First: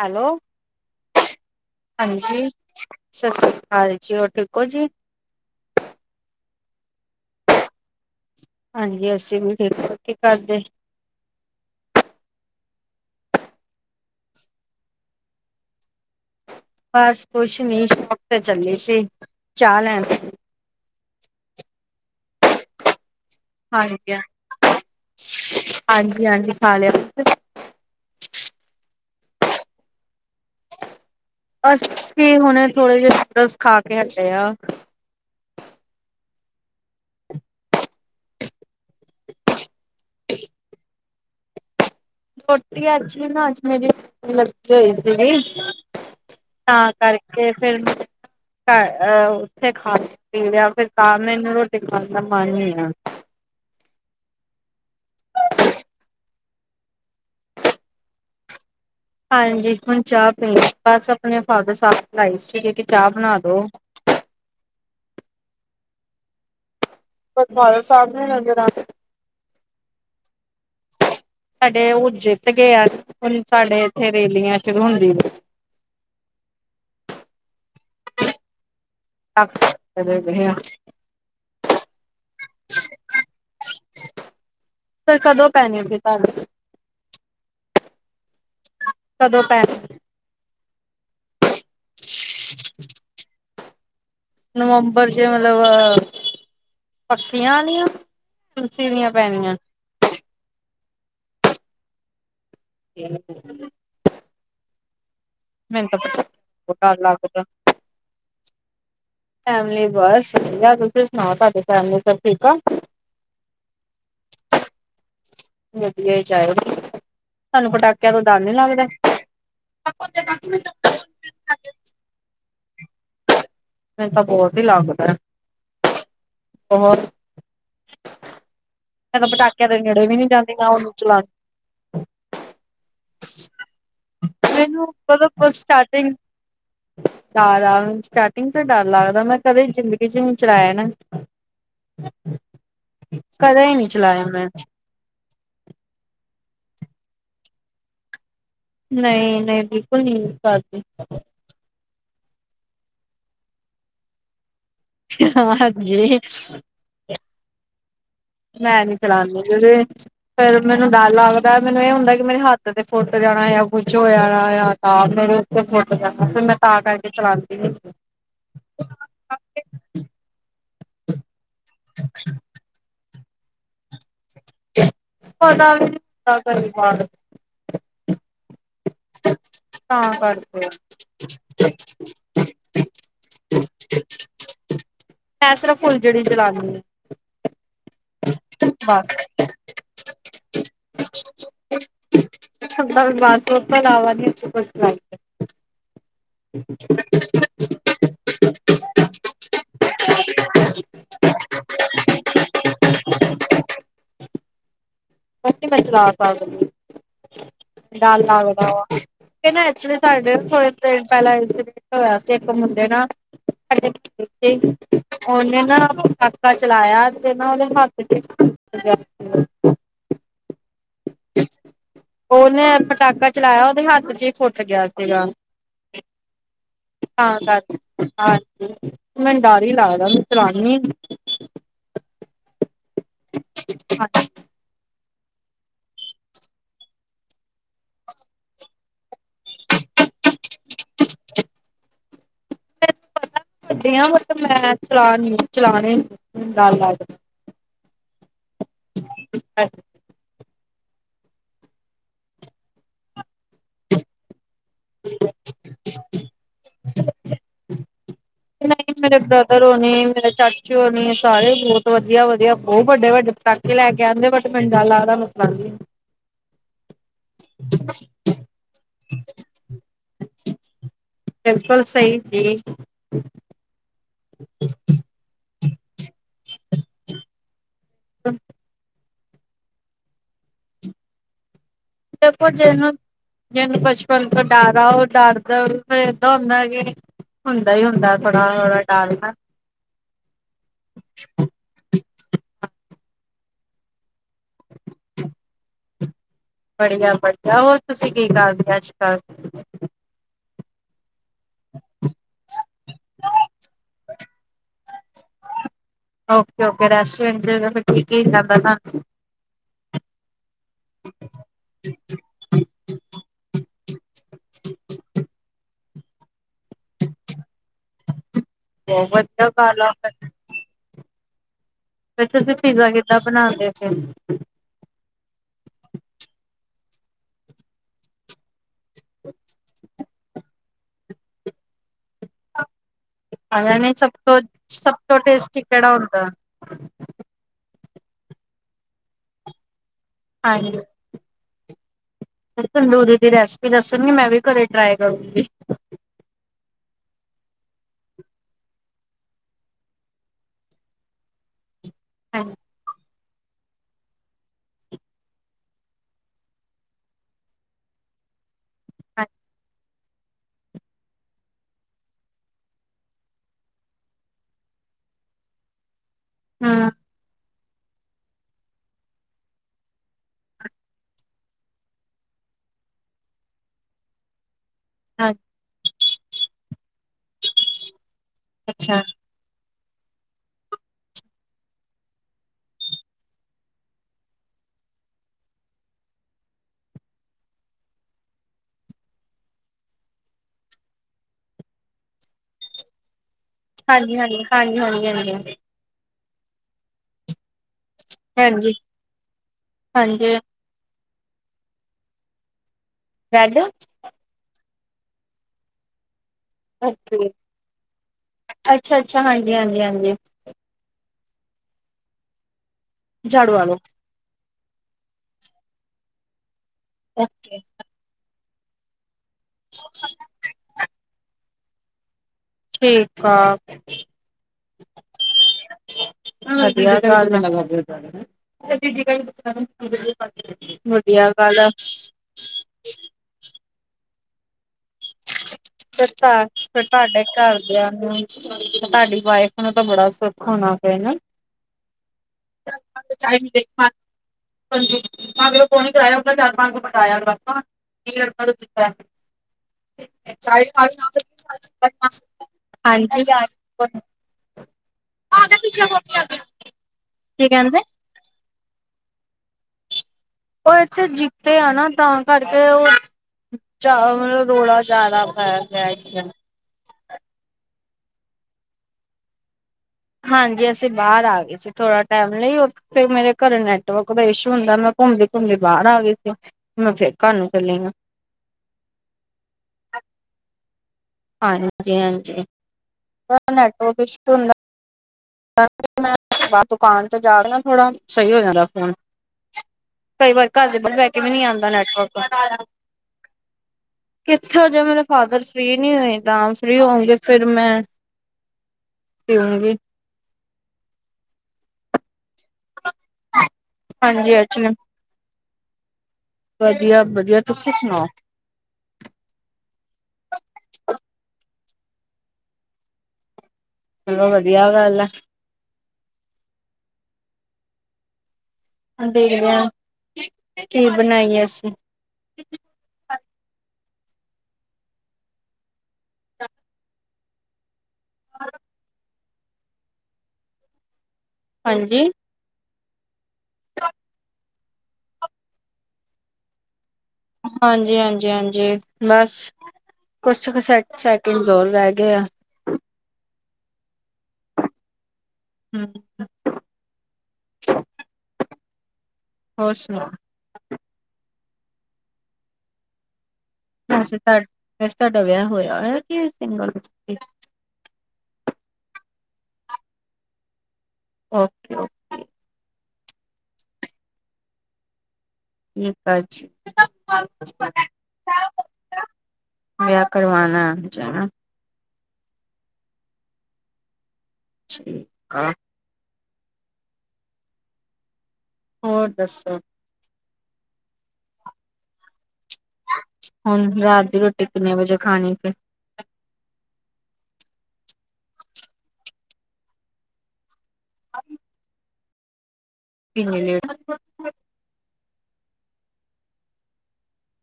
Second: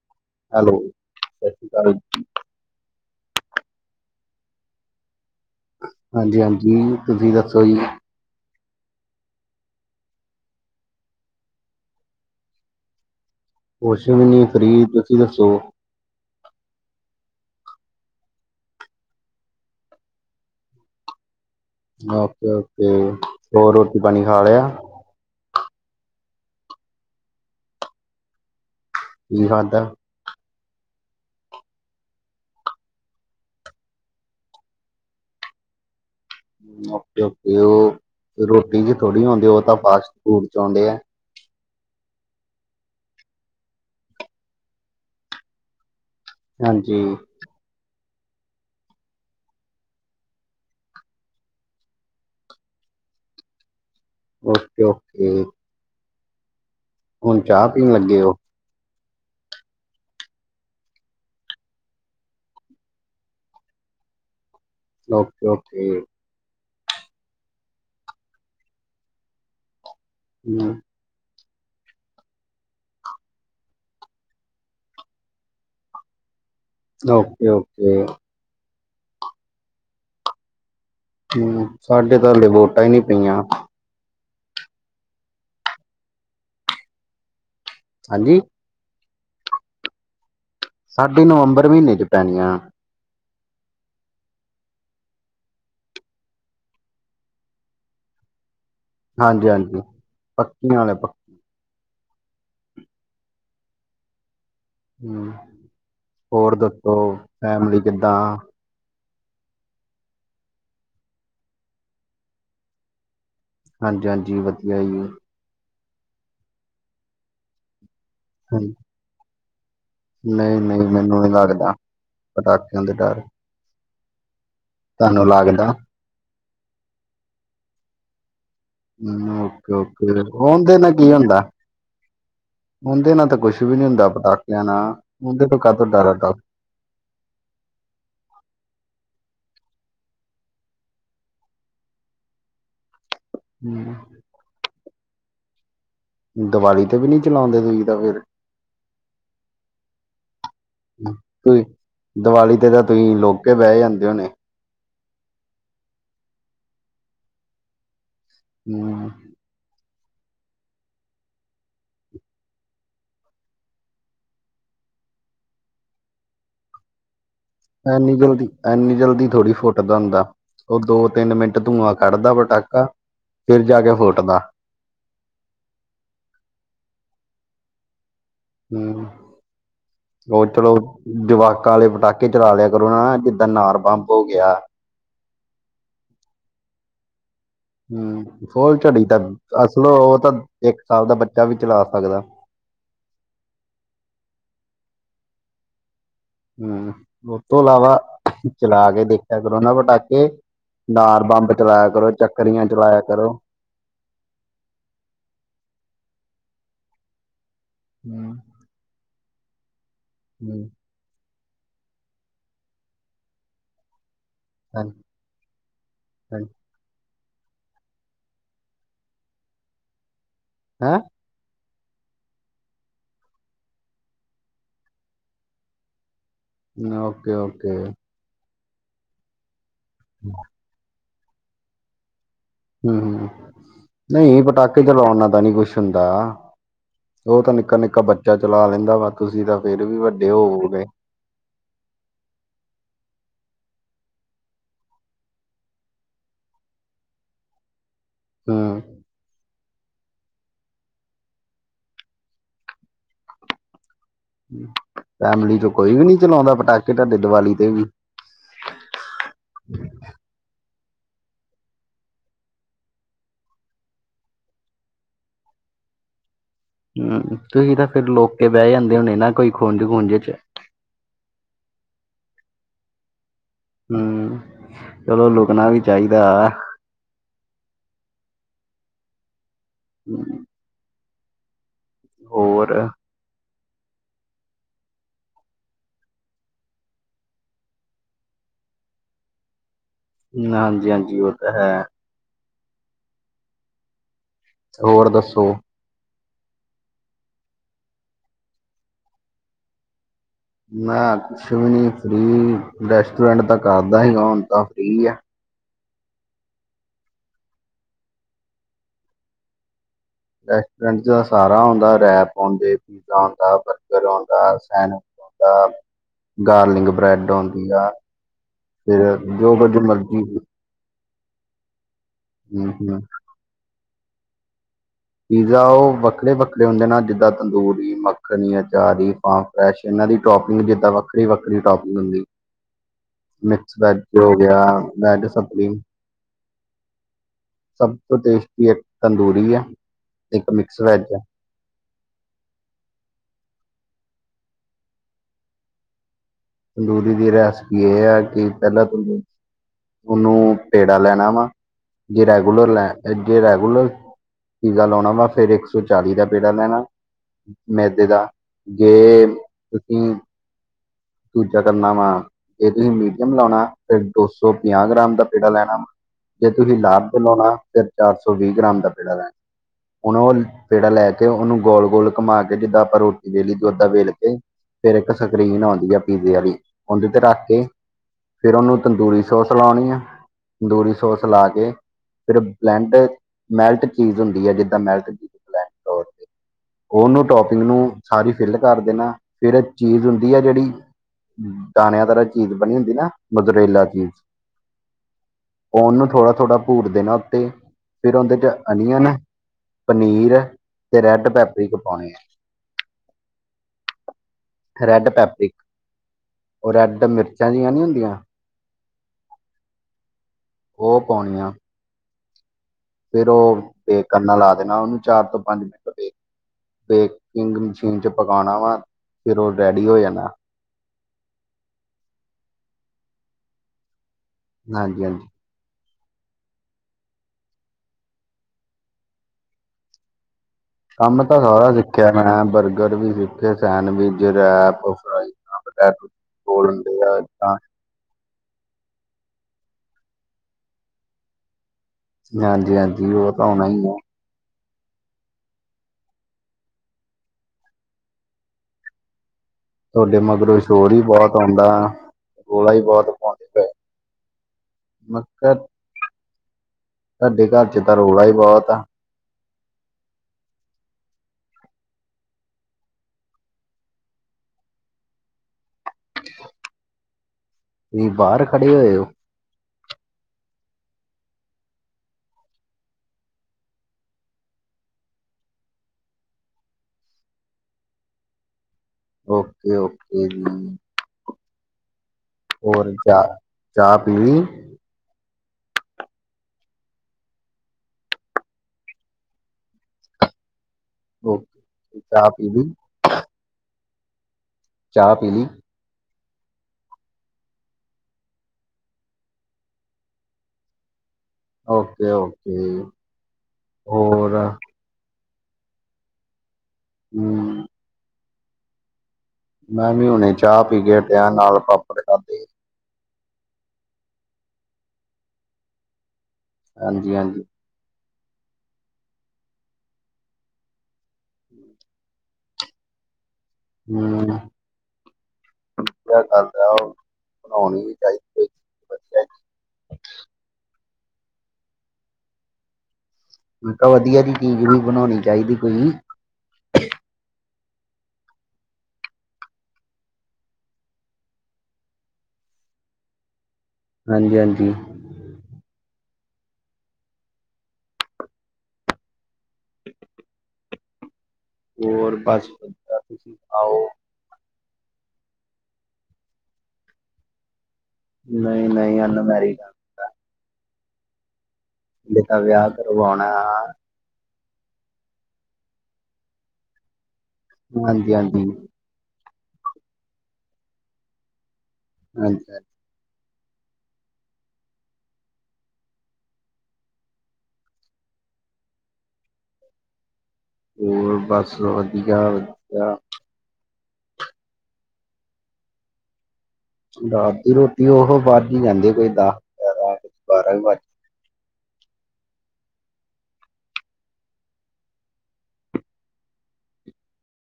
Hello hello ਸਤਿ ਸ਼੍ਰੀ ਅਕਾਲ ਹਾਂਜੀ ਸਤਿ ਸ੍ਰੀ ਅਕਾਲ ਜੀ ਹੋਰ ਠੀਕ ਹੋ ਜੀ ਹਾਂਜੀ ਹਾਂਜੀ ਤੁਸੀਂ ਦੱਸੋ ਜੀ ਹਾਂਜੀ ਅਸੀਂ ਵੀ ਠੀਕ ਕੀ ਕਰਦੇ ਕੁਛ ਵੀ ਨਹੀ ਫਰੀ ਤੁਸੀਂ ਦੱਸੋ ਬਸ ਕੁਛ ਨੀ ਸ਼ੌਪ ਤੇ ਚੱਲੀ ਸੀ ਚਾਹ ਲੈਣ ਓਕੇ ਓਕੇ ਹੋਰ ਰੋਟੀ ਹਾਂਜੀ ਪਾਣੀ ਖਾ ਲਿਆ ਹਾਂਜੀ ਹਾਂਜੀ ਖਾ ਲਿਆ ਜੀ ਖਾਦਾ ਅਸੀ ਹੁਣੇ ਥੋੜੇ ਜਿਹੇ ਨੂਡਲਸ ਖਾ ਕੇ ਹਟੇ ਆ ਓਕੇ ਓਕੇ ਉਹ ਰੋਟੀ ਚ ਥੋੜੀ ਆਉਂਦੀ ਉਹ ਤਾਂ ਫਾਸਟ ਫੂਡ ਚ ਆਉਂਦੇ ਆ ਰੋਟੀ ਅੱਛੀ ਨਾ ਅੱਜ ਮੇਰੀ ਲੱਗੀ ਹੋਈ ਸੀ। ਤਾਂ ਹਾਂਜੀ ਕਰਕੇ ਫਿਰ ਘ ਉੱਥੇ ਖਾ ਪੀ ਲਿਆ ਫਿਰ ਤਾਂ ਮੈਨੂੰ ਰੋਟੀ ਖਾਣ ਦਾ ਮਨ ਹੀ ਆ ਓਕੇ ਓਕੇ ਹੁਣ ਚਾਹ ਪੀਣ ਲੱਗੇ ਉਹ ਹਾਂਜੀ ਹੁਣ ਚਾਹ ਪੀਣੀ ਬਸ ਆਪਣੇ ਫਾਦਰ ਸਾਹਿਬ ਬਲਾਈ ਸੀਗੇ ਕਿ ਚਾਹ ਬਣਾ ਦੋ ਓਕੇ ਓਕੇ ਦਰਬਾਰ ਸਾਹਿਬ ਨੇ ਨਗਰ ਹਮ ਸਾਡੇ ਉਹ ਜਿੱਤ ਗਏ ਆ ਹੁਣ ਸਾਡੇ ਇੱਥੇ ਰੇਲੀਆਂ ਸ਼ੁਰੂ ਹੁੰਦੀਆਂ ਨੇ ਓਕੇ ਓਕੇ [unintelligible] ਹਮ ਸਾਡੇ ਤਾਂ ਹਲੇ ਵੋਟਾਂ ਹੀ ਨਹੀਂ ਪਈਆਂ ਫੇਰ ਕਦੋਂ ਪੈਨਿਆ ਅਗੇੇ ਘਰ ਹਾਂਜੀ ਕਦੋਂ ਪੈ ਸਾਢੇ ਨਵੰਬਰ ਮਹੀਨੇ ਚ ਪੈਣੀਆਂ [inaudible] ਨਵੰਬਰ ਚ ਮਤਲਬ ਪਕਿਆ ਆਲਿਆ [unintelligible] ਹਾਂਜੀ ਹਾਂਜੀ ਪੱਕੀਆਂ ਵਾਲਿਆ ਇਹ ਹਮ ਮੈਨੂੰ ਤਾਂ ਪਤਾ ਹੋਰ ਦੱਸੋ ਡਰ ਲੱਗਦਾ ਫੈਮਲੀ ਕਿੱਦਾਂ ਫੈਮਿਲੀ ਬਸ ਠੀਕ ਆ ਤੁਸੀਂ ਸੁਣਾਓ ਤੁਹਾਡੀ ਫੈਮਿਲੀ ਸਭ ਠੀਕ ਆ ਹਾਂਜੀ ਹਾਂਜੀ ਵਧੀਆ ਜੀ ਵਧੀਆ ਹੀ ਚਾਹੀਦੀ ਤਾਂਨੂੰ ਪਟਾਕਿਆਂ ਤੋਂ ਦਰ ਨੀ ਹਾਂਜੀ, ਲੱਗਦਾ ਨਹੀਂ ਨਹੀਂ ਮੈਨੂੰ ਨੀ ਲੱਗਦਾ ਪਟਾਕਿਆਂ ਤੋਂ ਡਰ ਮੈਨੂੰ ਤਾਂ ਬਹੁਤ ਹੀ ਲੱਗਦਾ ਤੁਹਾਨੂੰ ਲੱਗਦਾ ਹੋਰ ਮੈਂ ਤਾਂ ਹਮ ਪਟਾਕਿਆਂ ਓਕੇ ਦੇ ਨੇੜੇ ਵੀ ਓਕੇ ਨੀ ਜਾਂਦੀ ਨਾ ਓਦੇ ਉਹਨੂੰ ਨਾਲ ਕੀ ਚਲਾ ਹੁੰਦਾ ਉਹਦੇ ਨਾਲ ਤਾਂ ਕੁਛ ਵੀ ਨੀ ਹੁੰਦਾ ਪਟਾਕਿਆਂ ਮੈਨੂੰ ਨਾਲ ਉਹਦੇ ਮਤਲਬ ਤੋਂ ਕਾ ਤੋਂ ਸਟਾਰਟਿੰਗ ਡਰ ਸਟਾਰਟਿੰਗ ਤੋਂ ਡਰ ਲੱਗਦਾ ਮੈਂ ਕਦੇ ਜ਼ਿੰਦਗੀ ਚ ਚਲਾਇਆ ਨਾ ਕਦੇ ਹੀ ਨਹੀਂ ਹਮ, ਚਲਾਇਆ ਮੈਂ ਦੀਵਾਲੀ ਤੇ ਵੀ ਨੀ ਚਲਾਉਂਦੇ ਸੀ ਤਾਂ ਫੇਰ ਨਹੀਂ ਨਹੀਂ ਬਿਲਕੁਲ ਨੂੰ ਕਰ ਤੁਸੀਂ ਦੀਵਾਲੀ ਤੇ ਤਾਂ ਤੁਸੀਂ ਲੋਕ ਬਹਿ ਜਾਂਦੇ ਹੋਣੇ। ਹਾਂ, ਹਾਂਜੀਜੀ। ਮੈਂ ਨੀ ਹਮ ਚੱਲਾਂਦੀ ਦੀਦੀ। ਫੇਰ ਮੈਨੂੰ ਡਰ ਲੱਗਦਾ ਮੈਨੂੰ ਇਹ ਹੁੰਦਾ ਕਿ ਮੇਰੇ ਹੱਥ ਤੇ ਫੁੱਟ ਜਾਣਾ ਜਾਂ ਕੁੱਝ ਹੋ ਜਾਣਾ। ਤਾਂ ਫ ਕੱਟ ਫਿਰ ਮੈਂ ਤਾਂ ਕਰਹਿ ਕੇ ਚਲਾਉਂਦੀ ਸੀ। ਇੰਨੀ ਜਲਦੀ, ਇੰਨੀ ਜਲਦੀ ਥੋੜੀ ਫੁਟ ਦਾ ਹੁੰਦਾ। ਉਹ ਦੋ -ਤਿੰਨ ਮਿੰਟ ਧੂੰਆਂ ਖੜਦਾ ਪਟਾਕਾ। ਫਿਰ ਜਾ ਕੇ ਫੁੱਟਦਾ। ਪਤਾ ਵੀ [unintelligible] ਪ ਕਰ ਹਮ। ਤਾਂ ਉਹ ਕਰਕੇ ਚਲੋ, ਜਵਾਕਾਂ ਵਾਲੇ ਪਟਾਕੇ ਚਲਾ ਲਿਆ ਕਰੋ ਨਾ ਜਿੱਦਾਂ ਅਨਾਰ ਬੰਬ ਹੋ ਗਿਆ। ਮੈਂ ਸਿਰਫ ਫੁੱਲ ਜਹੜੀ ਜਲਉਾਨੀ ਹੈ। ਹਮ, ਫੋਲ ਝੜੀ ਤਾਂ ਅਸਲ ਉਹ ਤਾਂ ਇੱਕ ਸਾਲ ਦਾ ਬੱਚਾ ਵੀ ਚਲਾ ਸਕਦਾ। ਬਸ ਪਰ ਆਵਾ ਦੀ [unintelligible] ਸੁਖ ਲ ਹਮ, ਉਸ ਤੋਂ ਇਲਾਵਾ ਚਲਾ ਕੇ ਦੇਖਿਆ ਕਰੋ ਨਾ ਪਟਾਕੇ। ਅਨਾਰ ਬੰਬ ਚਲਾਇਆ ਕਰੋ। ਚੱਕਰੀਆਂ ਚਲਾਇਆ ਕਰੋ। ਮੈ ਕਰ ਲੈਣੀ ਆ ਡਰ ਹਮ ਲਗਦਾ ਵਾ। ਕਿੰ ਐਕਚੁਲੀ ਸਾਡੇ ਥੋ ਹਮ ਦਿਨ ਪਹਿਲਾਂ ਇਸ ਹੋਇਆ ਸੀ ਇੱਕ ਮੁੰਡੇ ਨਾ। ਸਾ ਤੇ ਹਾਂਜੀ ਉਹਨੇ ਨਾ ਹਾਂਜੀ ਪਟਾਕਾ ਚਲਾਇਆ ਤੇ ਨਾ ਉਹਦੇ ਹੱਥ ਚ' ਹੈਂ। ਅ [inaudible] ਉਹਨੇ ਪਟਾਕਾ ਚਲਾਇਆ ਉਹਦੇ ਹੱਥ ਚ' ਹੀ ਫੁੱਟ ਗਿਆ ਸੀਗਾ। ਹੈਂ ਓਕੇ ਕਰ ਓਕੇ ਹਾਂਜੀ। ਮੈ ਡਰ ਹੀ ਲਗਦਾ [unintelligible] ਚੀ ਹਮ- ਹਮ ਹਾਂਜੀ ਨਹੀਂ ਪਟਾਕੇ ਤੇ ਲਵਾਉਣਨਾ ਤਾਂ ਨਹੀਂ ਕੁਛ ਹੁੰਦਾ। ਉਹ ਤਾਂ ਨਿੱਕਾ- ਨਿੱਕਾ ਬੱਚਾ ਚਲਾ ਲੈਂਦਾ ਵਾ। ਤੁਸੀਂ ਤਾਂ ਫੇਰ ਵੀ ਵੱਡੇ ਹੋਵੋਗੇ। ਮਤਲਬ ਮੈਂ ਚਲਾਨ- ਚਲਾਣੇ ਡਰ ਲੱਗ ਹਾਂ। ਅੱਗ। ਫੈਮਲੀ ਚ' ਕੋਈ ਵੀ ਨੀ ਚਲਾਉਂਦਾ ਪਟਾਕੇ ਤੁਹਾਡੇ ਦੀਵਾਲੀ ਤੇ ਵੀ। ਨਹੀਂ ਮੇਰੇ ਬ੍ਰਦਰ ਹੋਣੇ, ਮੇਰੇ ਚਾਚ ਚੋਨੇ ਸਾਰੇ ਬਹੁਤ ਵਧੀਆ- ਵਧੀਆ ਬਹੁਤ ਵੱਡੇ- ਵੱਡੇ ਪਟਾਕੇ ਲੈ ਕੇ ਆਉਂਦੇ ਬਟ ਮੈਨੂ ਡਰ ਲੱਗਦਾ। ਮਤਲਬ ਹਮ, ਤੁਸੀਂ ਤਾਂ ਫੇਰ ਲੋਕ ਬਹਿ ਜਾਂਦੇ ਹੋਣੇ ਨਾ ਕੋਈ ਖੂੰਜ- ਖੂੰਜੇ ਚ' ਬਿਲਕੁਲ ਸਹੀ ਜੀ। ਹਮ, ਚਲੋ ਲੁਕਣਾ ਵੀ ਚਾਹੀਦਾ। ਹੂੰ। ਜ ਕੋ ਹੋਰ ਜਨ [unintelligible] ਜਿਹਨੂੰ ਬਚਪਨ ਤੋਂ ਡਰ ਆ ਉਹ ਡਰਦਾ ਫੇਰ ਏਦਾਂ ਹੁੰਦਾ ਹੈ ਕਿ ਹੁੰਦਾ ਹੀ ਹੁੰਦਾ ਥੋੜਾ ਡਰਦਾ। ਹਾਂਜੀ- ਹਾਂਜੀ ਉਹ ਤਾਂ ਹੈ। ਹੋਰ ਦੱਸੋ? ਬੜੀਆ- ਬੜੀਆ ਹੋਰ ਤੁਸੀਂ ਕੀ ਕਰਦੇ ਅੱਜ ਕੱਲ? ਮੈਂ ਕੁਛ ਵੀ ਨੀ ਫ੍ਰਰੀ ਰੈਸਟੋਰੈਂਟ ਤਾਂ ਕਰਦਾ ਸੀਗਾ ਹੁਣ ਤਾਂ ਫ੍ਰਰੀ ਆ। ਓਕੇ- ਓਕੇ ਰੈਸਟੋਟ ਚ' ਠੀਕ ਜਾਂਦਾ ਸਾਨੂੰ। ਰੈਸਟੋਰੈਂਟ ਚ' ਤਾਂ ਸਾਰਾ ਹੁੰਦਾ ਰੈਪ ਹੋਦੇ, ਪੀਜ਼ਾ ਹੁੰਦਾ, ਬਰਗਰ ਹੋਦਾ। ਸੈਨ ਗਾਰਲਿੰਗ ਬ੍ਰੈਡ ਹੁੰਦੀ ਆ। ਬਹੁਤ ਫਿਰ ਵਧੀਆ ਜੋ ਵਜ ਗੱਲ ਆ ਫਿਰ। ਮਰਜ਼ੀ। ਵਿੱਚ ਅਸੀਂ ਹੂੰ ਪੀਜ਼ਾ ਹੂੰ ਕਿੱਦਾਂ ਬਣਾਦੇ ਫਿਰ। ਪੀਜ਼ਾ ਉਹ ਵੱਖਰੇ- ਵੱਖਰੇ ਹੁੰਦੇ ਨਾ ਜਿੱਦਾਂ ਤੰਦੂਰੀ, ਮੱਖਣੀ, ਅਚਾਰੀ। ਆਪਾਂ ਫਰੈਸ਼ ਇਹਨਾਂ ਦੀ ਟੋਪਿੰਗ ਜਿੱਦਾਂ ਵੱਖਰੀ -ਵੱਖਰੀ ਟੋਪਿੰਗ ਹੁੰਦੀ। ਮਿਕਸ ਆਹ ਨਹੀਂ ਵੈਜ ਸਭ ਹੋ ਤੋਂ ਗਿਆ, ਸਭ ਤੋਂ ਵੈਜ ਟੇਸਟੀ ਸਪਲੀ ਕਿਹੜਾ ਹੁੰਦਾ? ਸਬ ਤੋਂ ਟੇਸਟੀ ਏਕ ਤੰਦੂਰੀ ਆ। ਹਾਂਜੀ। ਤੰਦੂਰੀ ਦੀ ਰੈਸਪੀ ਦੱਸੋਗੇ ਮੈਂ ਵੀ ਘਰੇ ਟ੍ਰਾਏ ਕਰੂਂਗੀ। ਤੰਦੂਰੀ ਦੀ ਰੈਸਪੀ ਏ ਆ ਕਿ, ਪੈਲਾਂ ਤੂੰਸੀ ਓਨੂੰ ਪੇੜਾ ਲੈਣਾ ਵਾ ਜੇ ਹਮ ਰੈਗੂਲਰ ਲੈ ਜੇ ਰੈਗੂਲਰ ਪੀਜ਼ਾ ਲਾਓਣਾ ਵਾ, ਫੇਰ ਇੱਕ ਸੌ ਚਾਲੀ਼ ਦਾ ਪੇੜਾ ਲੈਣਾ ਮੈਦੇ ਦਾ, ਜੇ ਤੁਸੀਂ ਦੂਜਾ ਕਰਨਾ ਵਾ, ਜੇ ਤੁਸੀਂ ਮੀੜੀਅਮ ਲਾਔਣਾ ਫੇਰ ਦੋ ਸੋ ਪੰਜਾਹ ਗ੍ਰਾਮ ਦਾ ਪੇੜਾ ਲੈਣਾ ਵਾ। ਜੇ ਤੁਸੀਂ ਲਾਰਜ ਬਣੌਣਾ ਫੇਰ ਚਾਰ ਸੌ ਵੀ ਗ੍ਰਾਮ ਦਾ ਪੇੜਾ ਲੈਣਾ। ਹੂਣ ਓ, ਪੇੜਾ ਲੈ ਕੇ ਓਨੂੰ ਗੋਲ-ਗੋਲ਼ ਘਮਾ ਕੇ ਜਿੱਦਾਂ ਆਪਾਂ ਰੋਟੀ ਵੇਲੀ ਦੀ ਓਦਾਂ ਵੇਲ ਕੇ ਫੇਰ ਏਕ ਸਕਰੀਨ ਆਉਂਦੀ ਆ ਪੀਜ਼ੇ ਵਾਲੀ, ਓਦੇ ਤੇ ਰਾੱਖ ਕੇ ਫੇਰ ਓਨੂੰ ਅੱਛਾ। ਤੰਦੂਰੀ ਸੋਸ ਲਾਊਣੀ ਆ, ਦੂਰੀ ਸੋਸ ਲਾ ਕੇ ਫੇਰ ਬਲੈਂਡ ਮੈਲਟ ਚੀਜ਼ ਹੁੰਦੀ ਆ, ਜਿੱਦਾਂ ਮੈਲਟ ਚੀਜ਼ ਬਲੈਂ ਓਨੂੰ ਟੋਪਿੰਗ ਨੂੰ ਸਾਰੀ ਫਿਲ ਕਰ ਦੇਣਾ, ਫਿਰ ਚੀਜ਼ ਹੁੰਦੀ ਆ ਜੇੜੀ ਦਾਣੇਆਂਦਾਰ ਚੀਜ ਬਣੀ ਹੁੰਦੀ ਨਾ, ਮਦਰੇਲਾ ਚੀਜ ਹਾਂਜੀ ਹਾਂਜੀ ਹਾਂਜੀ ਹਾਂਜੀ ਹਾਂਜੀ ਕੋਨ ਨੂੰ ਥੋੜਾ-ਥੋੜਾ ਭੂਰ ਦੇਨਾ ਉੱਤੇ ਫੇਰ ਓਂਦੇ ਚ ਹਾਂਜੀ ਅਨੀਅਨ, ਹਾਂਜੀ ਪਨੀਰ ਤੇ ਰੈਡ ਪੈਪਰੀ ਕ ਪਾਊਣੀ ਆ। Red red paprika. ਓ ਰੈਡ ਓਕੇ ਮਿਰਚਾਂ ਜਿਆਂ ਨੀ ਹੁੰਦੀਆਂ ਅੱਛਾ ਅੱਛਾ ਹਾਂਜੀ ਹਾਂਜੀ ਹਾਂਜੀ ਓ ਪਾਉਣੀਆਂ। ਫੇਰ ਝਾੜੂ ਓ, ਵਾਲੋ ਬੇਕ ਕਰਨਾ ਲਾ ਦੇਨਾ ਓਨੂੰ ਚਾਰ ਤੋਂ ਪੰਜ ਮਿੰਟ ਤੇ। ਬੇਕਿੰਗ ਓਕੇ ਮਸ਼ੀਨ ਚ ਪਕਾਣਾ ਵਾ, ਫੇਰ ਓ ਰੈੜੀ ਹੋ ਜਾਣਾ। ਠੀਕ ਆ। ਹਾਂਜੀ-ਹਾਂਜੀ। [unintelligible] [unintelligible] ਕੰਮ ਤਾਂ ਗੱਲ ਆ ਸਾਰਾ ਸਿੱਖੇਆ ਮੈਂ, ਬਰਗਰ ਵੀ ਸਿੱਖੇ ਸੈਂਡਵਿਚ, ਰੈਪ, ਫਰਾਈ ਫਿਰ ਤਾ, ਬੋਲਣ ਫੇਰ ਦੇ ਆ ਤੁਹਾਡੇ ਤਾਂ ਘਰਦੇਆਂ ਦੀ ਤੁਆਡੀ ਵਾਏਫ ਨੂੰ ਤਾਂ ਬੜਾ ਸੁੱਖ ਹੋਨਾ ਫੇਰ ਨਾ? ਹਾਂਜੀ-ਹਾਂਜੀ, ਓ ਤਾਂ ਹੋਣਾ ਈ ਆ। ਹਾਂਜੀ, ਮੈਂ ਫੇਰ ਫੋਨ ਕਰਵਾਇਆ ਆਪਨਾ ਚਾਰ ਪੰਜ ਸੌ ਕਰਾਏਆ ਦਾਸਤਾ। [unintelligible] ਤੁਆਡੇ ਮਗਰੋਂ ਸ਼ੋਰ ਵੀ ਬੋਤ ਆਊਂਦਾ, ਰੋਲਾ਼ ਵੀ ਬੋਤ ਕੀ ਪਾਉਂਦੇ ਪਏ। [unintelligible] [unintelligible] ਤੁਆਡੇ ਘਰ ਕਹਿੰਦੇ? ਚ ਤਾਂ ਰੌਲਾ ਈ ਬੋਤ ਆ। ਓ ਏਥੇ ਜਿੱਤੇ ਆ ਨਾ ਤਾਂ ਕਰਕੇ ਓ ਚਾ ਮਲਬ ਰੌਲਾ ਜਾਦਾ ਪੈ ਗੇਆ ਐ [inaudible] ਤੁਸੀਂ ਬਾਰ ਖੜੇ ਹੋਏ ਓ? ਹਾਂਜੀ, ਅਸੀਂ ਬਾਰ ਆ ਗੇ। ਥੋੜਾ ਟੈਮ ਲਈ ਫੇਰ ਮੇਰੇ ਘਾਰ ਨੈਟਵਕ ਦਾ ਇਸ਼ੂ ਹੁੰਦਾ, ਮੈਂ ਘੁੰਮਦੀ-ਘੁੰਮਦੀ ਬਾਰ ਆ ਗੀ ਸੀ। ਮੈਂ ਫੇਰ ਘਰ ਨੂੰ ਕੱਲੀ ਆਂ। ਓਕੇ-ਓਕੇ ਜੀ। ਹਾਂਜੀ-ਹਾਂਜੀ ਹੋਰ ਚਾਹ ਓ ਚਾਹ ਨੈਟਵਕ ਪੀ ਈਸੂ਼ ਲਈ ਮੈਂ ਦੁਕਾਨ ਤੇ ਜਾ ਕੇ ਨਾ ਥੋੜ੍ਹਾ ਸਹੀ ਹੋ ਜਾਂਦਾ ਫੋਨ਼। ਕਈ ਵਾਰ ਘਾਰ ਦੇ ਬਾਰ ਬੈਹ ਕੇ ਵੀ ਨੀ ਆਦਾ ਓਕੇ ਚਾਹ ਪੀ ਨੈਟਵਰਕ। ਲਈ ਕਿੱਥੇ ਜੇ ਮੇਰੇ ਚਾਹ ਪੀ ਫਾਦਰ ਲਈ ਸੀ ਨਈ ਹੋਏ ਗਾ, ਫ੍ਰੀ ਹੋਊਂਗੀ ਫਿਰ ਮੈਂ। ਓਕੇ ਓਕੇ ਹਾਂਜੀ ਹੋਰ ਅੱਜ ਵਧੀਆ ਵਧੀਆ ਹੂੰ ਤੁਸੀ ਸੁਣਾਓ ਮੈਂ ਵੀ ਹੁਣੇ ਚਾਹ ਪੀ ਕੇ ਹਟਿਆ ਨਾਲ ਪਾਪੜ ਖਾ ਚਲੋ ਵਧੀਆ ਗੱਲ ਆ ਹਾਂਜੀ ਹਾਂਜੀ ਦੇਖ ਦੇ ਕੀ ਬਣਾਈ ਏ ਅਸੀਂ ਹਮ ਵਧੀਆ ਗਲ ਉਹ ਬਣਾਉਣੀ ਵੀ ਚਾਹੀਦੀ ਕੋਈ ਹੋਰ ਚੀਜ਼ ਵਧੀਆ ਜੀ। ਹਾਂਜੀ ਮੈ ਕਿਹਾ ਵਧੀਆ ਜਿਹੀ ਚੀਜ਼ ਵੀ ਬਣਾਉਣੀ ਚਾਹੀਦੀ ਕੋਈ ਹਾਂਜੀ ਹਾਂਜੀ ਹਾਂਜੀ ਬਸ ਕੁਛ ਕ ਸੈਕਿੰਡ ਹੋਰ ਰਹਿ ਗਏ ਆ ਹਾਂਜੀ ਹਾਂਜੀ ਹਮ ਹੋਰ ਸੁਨਾਓ ਹੋਰ ਬਸ ਠੀਕ ਆ ਤੁਸੀਂ ਸਨਾਓ ਵੈਸੇ ਤੁਹਾਡਾ ਵਿਆਹ ਹੋਇਆ ਕਿ ਸਿੰਗਲ ਨਹੀਂ ਨਹੀਂ ਅਨ ਮੈਰੈੱਡ ਓਕੇ ਓਕੇ ਹਜੇ ਤਾਂ ਵਿਆਹ ਕਰਵਾਉਣਾ ਆ ਠੀਕ ਅ ਹਾਂਜੀ ਹਾਂਜੀ ਵਿਆਹ ਕਰਵਾਂ ਨਾ ਹਜੇ [unintelligible] [unintelligible] ਹੋਰ ਦੱਸੋ ਹੋਰ ਬਸ ਵਧੀਆ ਵਧੀਆ ਹੁਣ ਰਾਤ ਦੀ ਰੋਟੀ ਕਿੰਨੇ ਵਜੇ ਖਾਣੀ ਫੇਰ ਰਾਤ ਦੀ ਰੋਟੀ ਉਹ ਵਜ ਜਾਂਦੀ ਕੋਈ ਦਸ ਗਿਆਰਾਂ ਬਾਰਾਂ ਵਜ [unintelligible] [unintelligible]